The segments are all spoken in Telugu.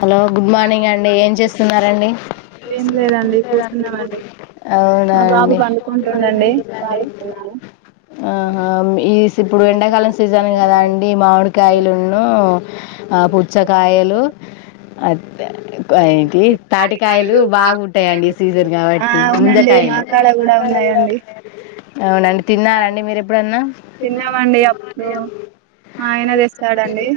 హలో గుడ్ మార్నింగ్ అండి ఏం చేస్తున్నారండీ ఏం లేదండి కూర్చున్నామండి అవునా మా బాబు అండి పండుకుంటుండండి పాలిస్తున్నాను హు హు ఈ ఇప్పుడు ఎండాకాలం సీజన్ కదా అండి మామిడికాయలును పుచ్చకాయలు పుచ్చకాయలు, అద్ బాగుంటాయండి ఈ సీజన్ కాబట్టి అవునండి ముంజకాయలు మాకాడ కూడా ఉన్నాయండి అవునండి తిన్నారండి మీరు ఎప్పుడన్నా తిన్నామండి అప్పుడు మా ఆయన తెస్తాడండి.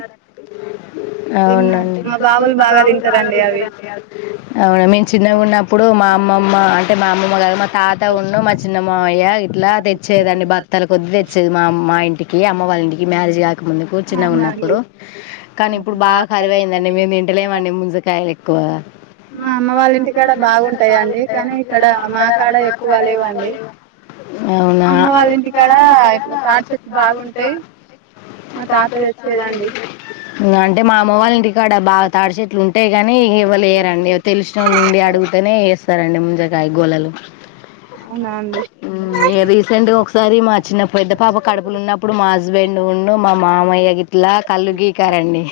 తిన్నాం అవునండి మా బాబులు బాగా తింటారండి అవి అవునా మేము చిన్నగా ఉన్నప్పుడు మా అమ్మమ్మ అంటే మా అమ్మమ్మ గారు తాత ఉండు మా చిన్నమామయ్య ఇట్లా తెచ్చేదండి బ తల కొద్ది తెచ్చేది మా మా ఇంటికి కి అమ్మ వాళ్ళింటికి మ్యారేజ్ ముందు కూర్చున్న అవునా అండి ఉన్నప్పుడు కానీ ఇప్పుడు బాగా కరివయింద మీ ఇంటలే అండి ము అద కాయలు ఎక్కువ మా అమ్మ వాళ్ళ ఇంటికాడ బాగుంటాయండి కానీ ఇక్కడ మా కాడ ఎక్కువ లేవండి అవునా అమ్మ వాళ్ళ ఇంటికాడ ఇట్లా తాటి చెట్లు బాగుంటాయి మా తాత తెచ్చేదండి అంటే మా అమ్మ వాళ్ళ కాడ బాగ తాటి చెట్లు ఉంటే ఇవ్వలేరండి తెలుసు నుండి అడుగుతనే వేస్తారండి ముంజకాయ గోళలు అవునా అండి రీసెంట్గా ఒకసారి మా చిన్న పెద్ద పాప కడుపులున్నప్పుడు మా హస్బెండ్ ఉన్ను మా మావయ్య గిట్లా కల్లు గీకారండి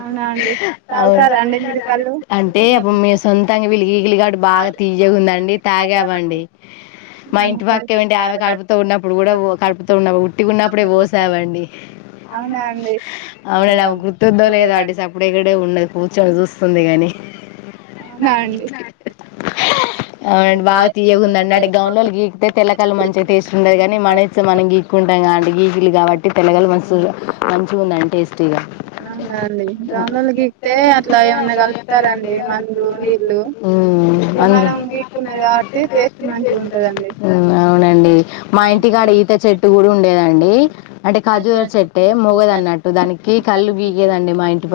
అవునా అండి తాగుతారా అండి మీరు కళ్ళు అంటే అప్పుడు మేం సొంతంగ విలిగి పిల్లగాడు బాగా తీయగుందండి తాగామండి మా ఇంటి పక్కే మంటే ఆమె కడుపుతో ఉన్నప్పుడు కూడ కడుపుతో ఉన్న ఉట్టి ఉన్నప్పుడే పోసావండి అవునా అండి అవునండి ఆమె గుర్ తుందో లేదో అండి అప్పుడిక్కడే ఉండే కూర్చొని చూస్తుంది గాని అవునా అండి అవునండి బాగ తీయగ ఉంది అండి అంటే గౌన్లోన్లు గీగికితే తెల్లకాయలు మంచిగా టేస్ట్ ఉండది కానీ మనీఇచ్చి మనం గీక్కుంటాం గా అండి గీకిలు కాబట్టి టిఫెన్ [unintelligible] మస్తు మంచిగ ఉందండి టేస్టీగా అవునా అండి గౌన్లోన్లు గీకితే అట్లా ఏమన్నా కలుపుతారండి మందు నీళ్ళు మ్మ్ ఇలా అందు మనం గీక్కున్నది కాబట్టి టేస్ట్ మంచిగ ఉంటదండి మ్మ్ అవునండి మా ఇంటికి ఆడ ఈత చెట్టు కూడ ఉండేదండి అంటే ఖజూర చెట్టే మొగది అన్నట్టు దానికి కల్లు గీగేదండి మా ఇంటి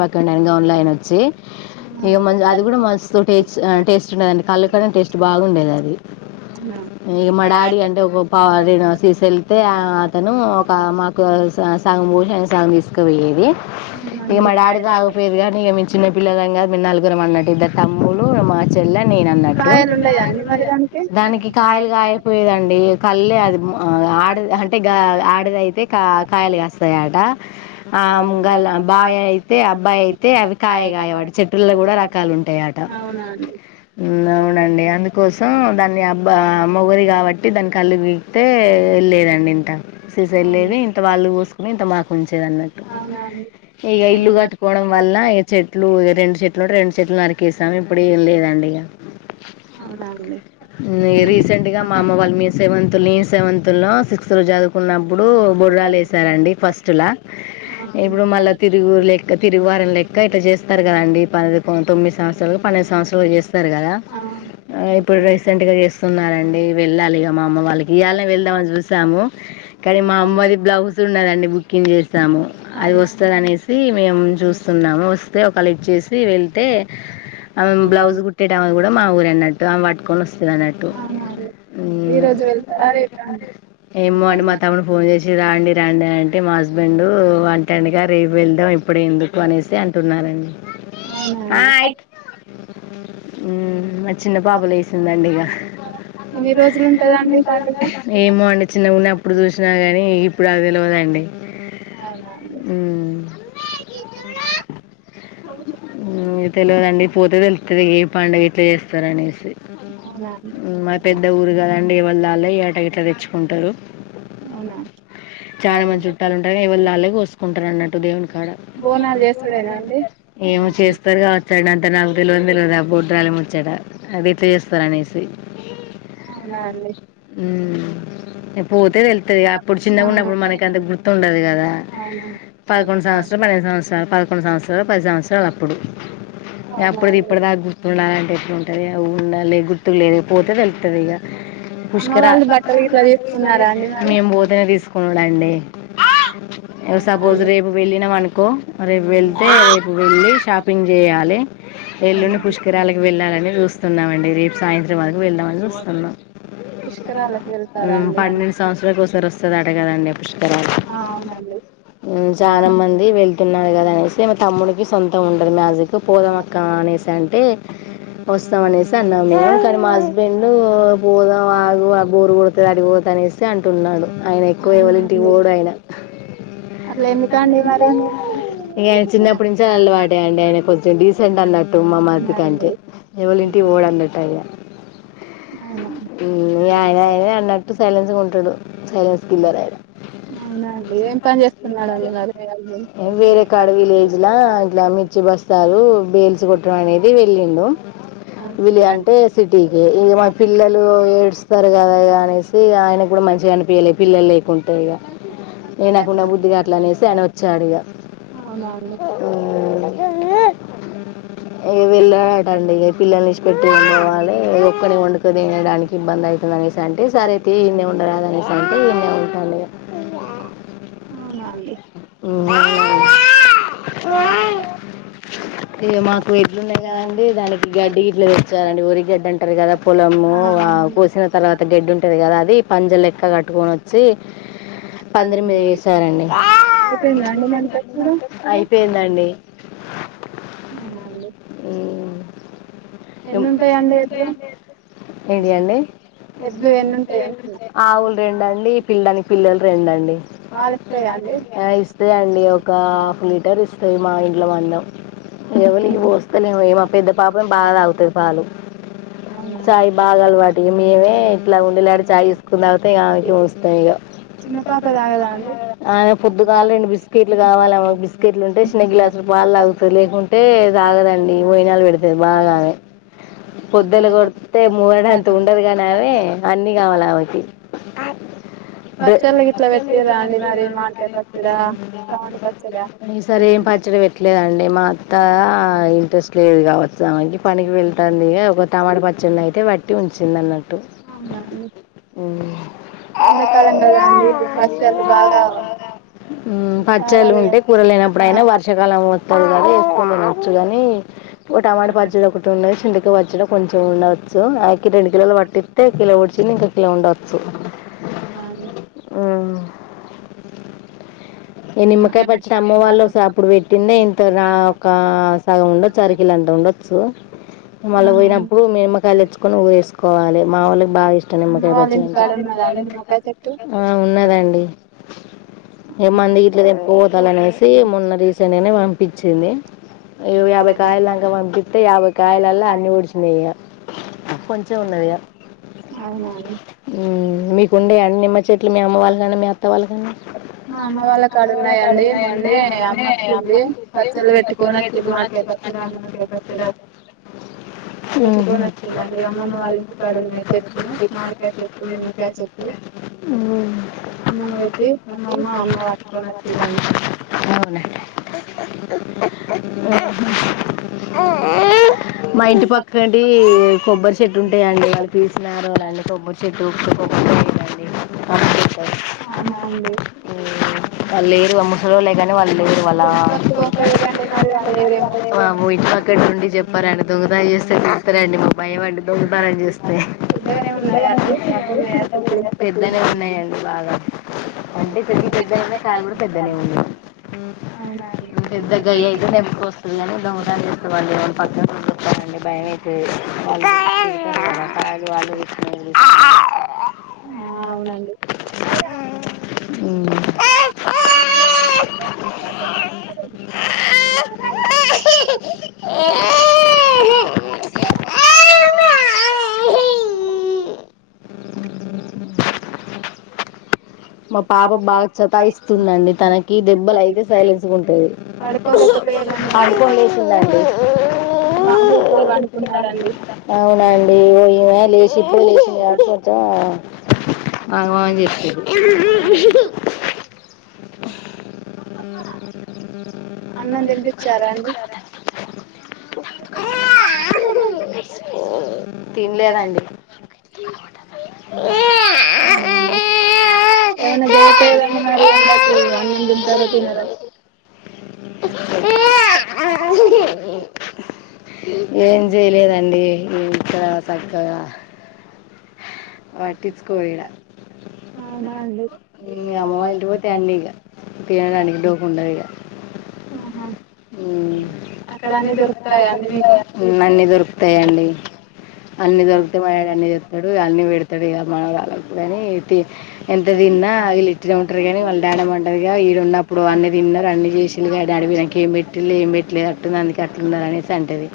గౌన్లయానా వచ్చి ఆ! ఇగ మ అది కూడ మస్తు టేస్ట్ టేస్ట్ ఉండేదండి కల్లు కన్న టేస్ట్ బాగుండేది అది అవునా! ఇక మా డాడీ అంటే ఒక పావు సీస వెళ్తే అతను ఒక మాకు సంగం పోసి ఆయన సంగం తీసు పొయ్యేది ఇగ అవునండి. మా డాడీ రాకపోయేది కానీ ఇగ మేం చిన్న పిల్లలం కద మేము నలుగురం అన్నట్టు ఇద్దరు త చెల్ల నేను అన్నట్టు కాయలున్నయా అండి మరి దానికి కాయలుకాయక పోయేదండి. కల్లే అది ఆడది అంటే ఆడది అయితే కా కాయలు కాస్తాయి. ఆట ఆ మొగాళ్ళ బావి అబ్బాయి అయితే అవి కాయ కాయవట చెట్టుల్లో కూడ రకాలు ఉంటాయి అట అవునా అండి. అవునండి అందుకోసం దాన్ని అబ్బా మొగది కాబట్టి దాని కల్లు గీకితే వెళ్లేదండి. ఇంక సీస వెళ్లేది ఇంత వాళ్ళు పోసుకుని ఇంత మాకు ఉంచేది. అన్నట్టు అవునా అండి. ఇగ ఇల్లు కట్టుకోవడం వల్ల చెట్లు రెండు చెట్లు రెండు చెట్లు నరి వెళ్లేదండి అవునా అండి. ఇగ రీసెంట్గా మా అమ్మ వాళ్ళు మేం సెవెంత్ నేన్ సెవెంత్లో సిక్స్త లో చదువుకున్నప్పుడు బుర్రాలు వేసారండి ఫస్ట్ లా ఇప్పుడు మళ్ళ ఇవారం ఇంకా ఇట్ల చేస్తారు కదా అండి ప తొమ్మిది సంవత్సరాలు పన్నండు సంవత్సరాలు చేస్త కదా ఆ! ఇప్పుడు రీసెంట్ గా చేస్తున్న అండి వెళ్ళాలి మా అమ్మ వాళ్ళకి గియాల వెళ్దామని చూసాము కానీ మా అమ్మది బ్లౌజ్ ఉన్నదండి బుకింగ్ చేస్తాము అది అవునా! వస్తుందినేసి మేము చూస్తున్నాము. వస్తే ఒకలెక్ట్ చేసి వెళ్తే ఆమె బ్లౌజ్ కుట్టేటమది. కూడా మా ఊర అన్నట్టు ఆమె పట్టుకొని వస్తుంది అన్నట్టు. అవునా అండి. ఈరోజు వెళ్తారా రేపా అండి? ఏమో అండి మా తమ్మును ఫోన్ చేసి రాండి రాం అంటే మా హస్బెండ్ వంటంగా రీపు వెళ్ళడం అప్పుడు ఎందుకు అనేసి అంటున్నారండి [inaudible] మ [inaudible] చిన్న పాపలు వేసిందండి. ఇక ఎన్ని రోజులుంటదండి పండుగ? ఏమో అండి చిన్న గున్న అప్పుడు చూసినా కాని ఇప్పుడు తెలిదండి. అవునా అండి. తెలియదండి పోతే తెలుసు అత్తదిగా ఏ పండుగ ఎట్లా చేస్తారునేసి అవునా అండి. మా పెద్ద ఊరు కదండి ఎవళ్ళాల టైట తెచ్చుకుంటారు అవునా! చాలా మంచి చుట్టాలు ఉంటారు ఇవాళు అలాగ కోసుకుంటారు అన్నట్టు దేవుని అడ బోనాలు చేసుడేనా అండి? ఏమో చేస్తారుగా వచ్చాడు అంత నాకు తెలియంది కదా బుడ్రాలి చడా అదైతే చేస్తార అనేసి అవునా హు ఇక పోతే తెలుస్తది అప్పుడు అవును చిన్నగున్నప్పుడు మనకి అంత గుర్తు ఉండదు కదా అవునా పదకొండు సంవత్సర పన్నెండు సంవత్సరాలు పదకొండు సంవత్సరాలు పది సంవత్సరాలు అప్పుడు అప్పుడిది అండి ఇప్పటిదాకా గుర్తుండాలంటే ఎట్లా ఉంటుంది అ ఉండాలి గుర్ గుర్తులేదు పోతే తెలుతుంది ఇక అమ్మ పుష్కర వాళ్ళు మామూలుగా గిట్లా బట్టలు తీసుకుంటారా తీసుకున్నారా అండి మరి మేము పోతేనే తీసుకున్నాడండి ఒక వేళ సపోజ్ రేపు వెళ్ళ వెళ్ళమనుకో రేపు వెళ్తే రేపు వెళ్ళి షాపింగ్ చేయాలి ఎల్లుండి పుష్కరాలకు వెళ్ళాలని చూస్తున్నామండి రేపు సాయంత్రం వేల్దం అని వస్తున్నాం పుష్కరాలకు హు వెళ్తారా అండి పన్నెండు సంవత్సరాల కోసం వస్తది అట కదండి పుష్కరాలు ఆ అవునండి చాలా మంది తిన్నాడు కదా అనేసి మా తమ్ముడికి సొంతం ఉండదు మ్యాజిక్ పోదమక్క అనేసి అంటే ఏ వస్తాం అనేసి అన్నాం మేము కానీ మా హస్బెండ్ పోదాం ఆగు బోరు కొడతది ఆడికిపోతె అనేసి అంటున్నాడు ఆయన ఎక్కువ ఎవల్లింటీకీ ఓడు ఆయన అట్ల ఎందుకండి అట్ల మరి ఏందుకండి ఇక ఆయన చిన్నప్పుడు నుంచి అలవాటే అండి ఆయన కొంచెం డీసెంట్ అన్నట్టు మా మరిది అవునా కంటే అండి ఎవలల్లింటికీ ఓడ్ అన్నట్టు ఆయ అవునా హు ఆయన అయనే అన్నటు సైలన్స్ ఉంటాడు సైలెన్స్ కిల్లర్ ఆయన అవునా అండి ఏం పని చేస్తున్నాడండి మీ హస్ ఏ వేరే కాడ విలేజ్లా ఇట్లా మిర్చి బస్ చేస్తారు బేల్స్ కొట్టడం అనేది వెళ్ళిండు వీల్లు అంటే సిటీకి ఇక మా పిల్లలు ఏడుస్తారు కదా అనేసి ఆయన కూడా మంచిగా అనిపించలే పిల్లలు లేకుంటే ఇగ నే నాకుండ బుద్ధిగావట్లే అనేసి వచ్చాడిగా అవునా అండి అ ఇగ వెళ్ళడటండి పిల్లల నిడిచి పెట్టి ఏం వెళ్ళలే ఒక్కని వండుకొని తినడానికి ఇబ్బందయితుంది అనేసి స్థాంటే సరే తి ఈన్నే ఉండరాదనే సరే తీ ఈన్నె ఉంటాను అవునా అండి అవ్వ వ్ ఇ మాకు ఇట్లు ఉన్నాయి గా అంటే దానికి గడ్డి గిట్లుది వచ్చాలండి ఉరి గడ్డి అంటారు కదా పొలము ఆ కోసిన తర్వాత గడ్డి ఉంటది కదా అది పంజ లెక్క కట్టుకొని వచ్చి పందిరి మీద వేసారండి అయిపోయిందండి మరి చప్పుడు అయిపోయిందండి అవునా అండి ఎన్ని ఉమ్మ్ ఉంటాయండి ఎడ్లు ఏంటి అండి ఎడ్లు ఎన్ని ఉంటాయి అంటున్నా ఆవులు రెండండి పిల్లాని పిల్లలు రెంండి పాలిస్తాయా అండి అదే అండి ఒక హాఫ్ లీటర్ ఇస్తాయి మా ఇంట్లో మందాం ఎవరి పోస్తలేమో మా పెద్ద పాపం బాగా తాగుతది పాలు అవునా చాయ్ బాగాలవాటి మేమే ఇట్లా ఉండి లే చాయ్ తీసుకుని తాగితే ఇ ఆమెకి పోస్తాం ఇక చిన్న పాప తాగదా అండి ఆమె దాన్లో రెండు బిస్కట్ కావాలమ్ బస్ెట్లుంట వేసీన గ్లాస్లు పాలుతాగుతుంది లేకుంటే తాగదండి వోయినాళు పెడితది బాగానే పొద్దెలు కొడ్తే మూరడంత ఉండదు గాని ఆమె అన్ని కావాలి ఆమెకి పచ్చల గిట్లా పెట్టిర అండి మరి మామిడి కాయ్ పచ్ ఈసారి ఏం పచ్చడి పెట్లేద అండి మా అత్తా ఇంట్రెస్ట్ లేదు గావచ్చు ఆమెకి పనికి వెళ్తాంది ఇగ ఒక టమాట పచ్చడ్ని అయితే పట్టి ఉంచింది అన్న మ్మ్ ఎండాకాలం కదా అండి ఇప్పుడు పచ్చళ్ళు బాగా మ్మ్ పచ్చాలు కావాలి ఉంటే కూర కదా లేనప్పుడైనా వర్షకాలం వత్తది కదా వేసుకుని తినొచ్చు గాని ఒక టమాట పచ్చడి ఒకటి ఉన్నది చింతకాయ్ పచ్చడి కొంచెం ఉండోచ్చు ఆకి రెండు కిలోలు పట్టిస్తే కిలో పెట్టితే ఇంకా కిలో ఉండ స నాని ఆ ఈ నిమ్మకాయ పచ్చడి అమ్మ వాళ్ళు ఒసిరి అప్పుడు పెట్టిందే ఇంత రా ఒక సగం ఉండొచ్చు అరకిల అంత ఉండొచ్చు మల్ల పోయినప్పుడు అమ్మ మేమకాయలు తెచ్చుకుని ఉఎ కోవాలి మా వాళ్ళకి బాగా ఇష్టం నిమ్మకాయ వాళ్ళ పచ్చడంటే ఇంటికాడ ఉన్నదా అండి నిమ్మకాయ చెట్టు ఆ ఉన్నదండి ఏ మంది గిట్ల తెంపికి పోతా అనేసి మొన్న రీసెంట్గానే పంపించింది యాభై కాయలక మంపిత్తే యాభై కాయలల్ల అన్ని ఊడిచినాయిక కొంచెం ఉన్నదిగా అవునండి హ్మ్ మీకుండే అండి నిమ్మ చెట్లు మీ అమ్మ వాళ్ళ కానీ మీ అత్త వాళ్ళ కానీ మా అమ్మ వాళ్ళ వాళ్ళండి కాడ ఉన్నాయండి మొన్నే అట్చ్చ అమ్మచ్చింది పచ్చళ్ళు పెట్టుకొని వచ్చింది మామిడికాయ పచ్చడా నిమ్మకాయ పచ్చడా పెట్టుకొని వచ్చిందండి అమ్ళ్ళ అమ్మమ్మ వాళ్ళ ఇంటికాడ ఉన్నాయి చెట్లు మామిడికాయ చెట్టు నిమ్మకాయ చెట్టు అమ్మమ్మ మా చె తెచ్చి చె అమ్మ అవున అమ్మ పట్టుకొని వచ్చిరండి అ మా ఇంటి పక్కటి కొబ్బరి చెట్టు ఉంటాయండి వాళ్ళు పీసినారోళ్ళు అండి కొబ్బరి చెట్టు కొబ్బరి చెట్టుడి చె అవునా అండి వాళ్ళు లేరు ఆ ముసలోల్లె కాని వాళ్ళు లేరు అలా అ కొనుక్కోపోయిర్రండి మరి వాళ్ళు లేరేమో మాము ఇట్ పక్కటి నుండి చెప్పారని దొంగతానం చేస్తే తిడతారండి మాకు భయం అండీ దొంగతనం చేస్తే పెద్దగానే ఉన్నాయా అండి చిన్నగా ఉన్నాయా చెట్లు పెద్దనే ఉన్నాయండి బాగా అంటే చెట్లు పెద్దగా ఉన్నాయి కాయలు కూడా పెద్దగానే ఉన్నాయి అవునండి పెద్దగాయ అయితే తెప్పుకొస్తూ ఇనే దొంగతలు చేసుకోవళ్ళి పక్క చస్తానండి భయమైతే వాళ్ళు వాళ్ళు ఆ అవునండి మా పాప బాగా చతాయిస్తుందండి తనకి దెబ్బలు అయితే సైలెన్స్గా ఉంటది పడుకోబెట్టపోయారండి మరి మా పడుకోని బాబు ఇప్పుడే పండుకున్నాడండి అవునాఅండీ ఆగమ్ ఆగమ్ చేతుర్రు అన్నం తినిపించారా అండి తినలేదండి తట ఎవనా దేవతది ఉన్నది అన్నం తింటారో తినారో ఏ ఏం చేయలేదండి ఇక్కడ సక్కగా ఆ వట్టించుకోరు ఈడా అవునా అండి మీ అమ్మ వాళ్ళ ఇంటికి పోతే అన్ని ఇగ తినడాన డోకా ఉండదు ఇగా ఆహ ా అన్నిీ దొరుకుతాయండి మీకు దొరుకుతాయండి అన్ని దొరికుతే మా డాడీ అన్ని తెత్తడు అన్ని పెడతాడు ఇగా మనవరాలకు ఇనీతే ఎంత తిన్నా వీళ్ళు ఇటనే ఉంటారు కానీ వాళ్ళ నానమ్మ అంటది కదా ఇడా ఉన్నప్పుడు అన్ని తిన్నారు అన్ని చేసిళ్ళు కదా మీ డాడీ వీళ్ళ కెమ్ ఏమ్ పెట్టిండు ఏం పెట్టలేదు అట్టుంది అందుకే అట్లుండాల అనేసి అంటది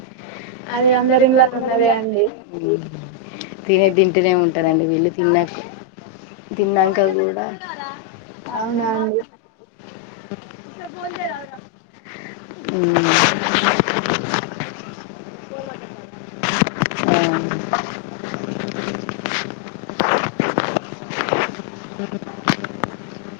అది అందరి అరి ఇళ్ళకు ఉన్నదే అండి తినే తింటూనే ఉంటారంండి వీళ్ళు తిన్నాక తిన్నాక కూడానా అవునా అండి [inaudible] ఆ అ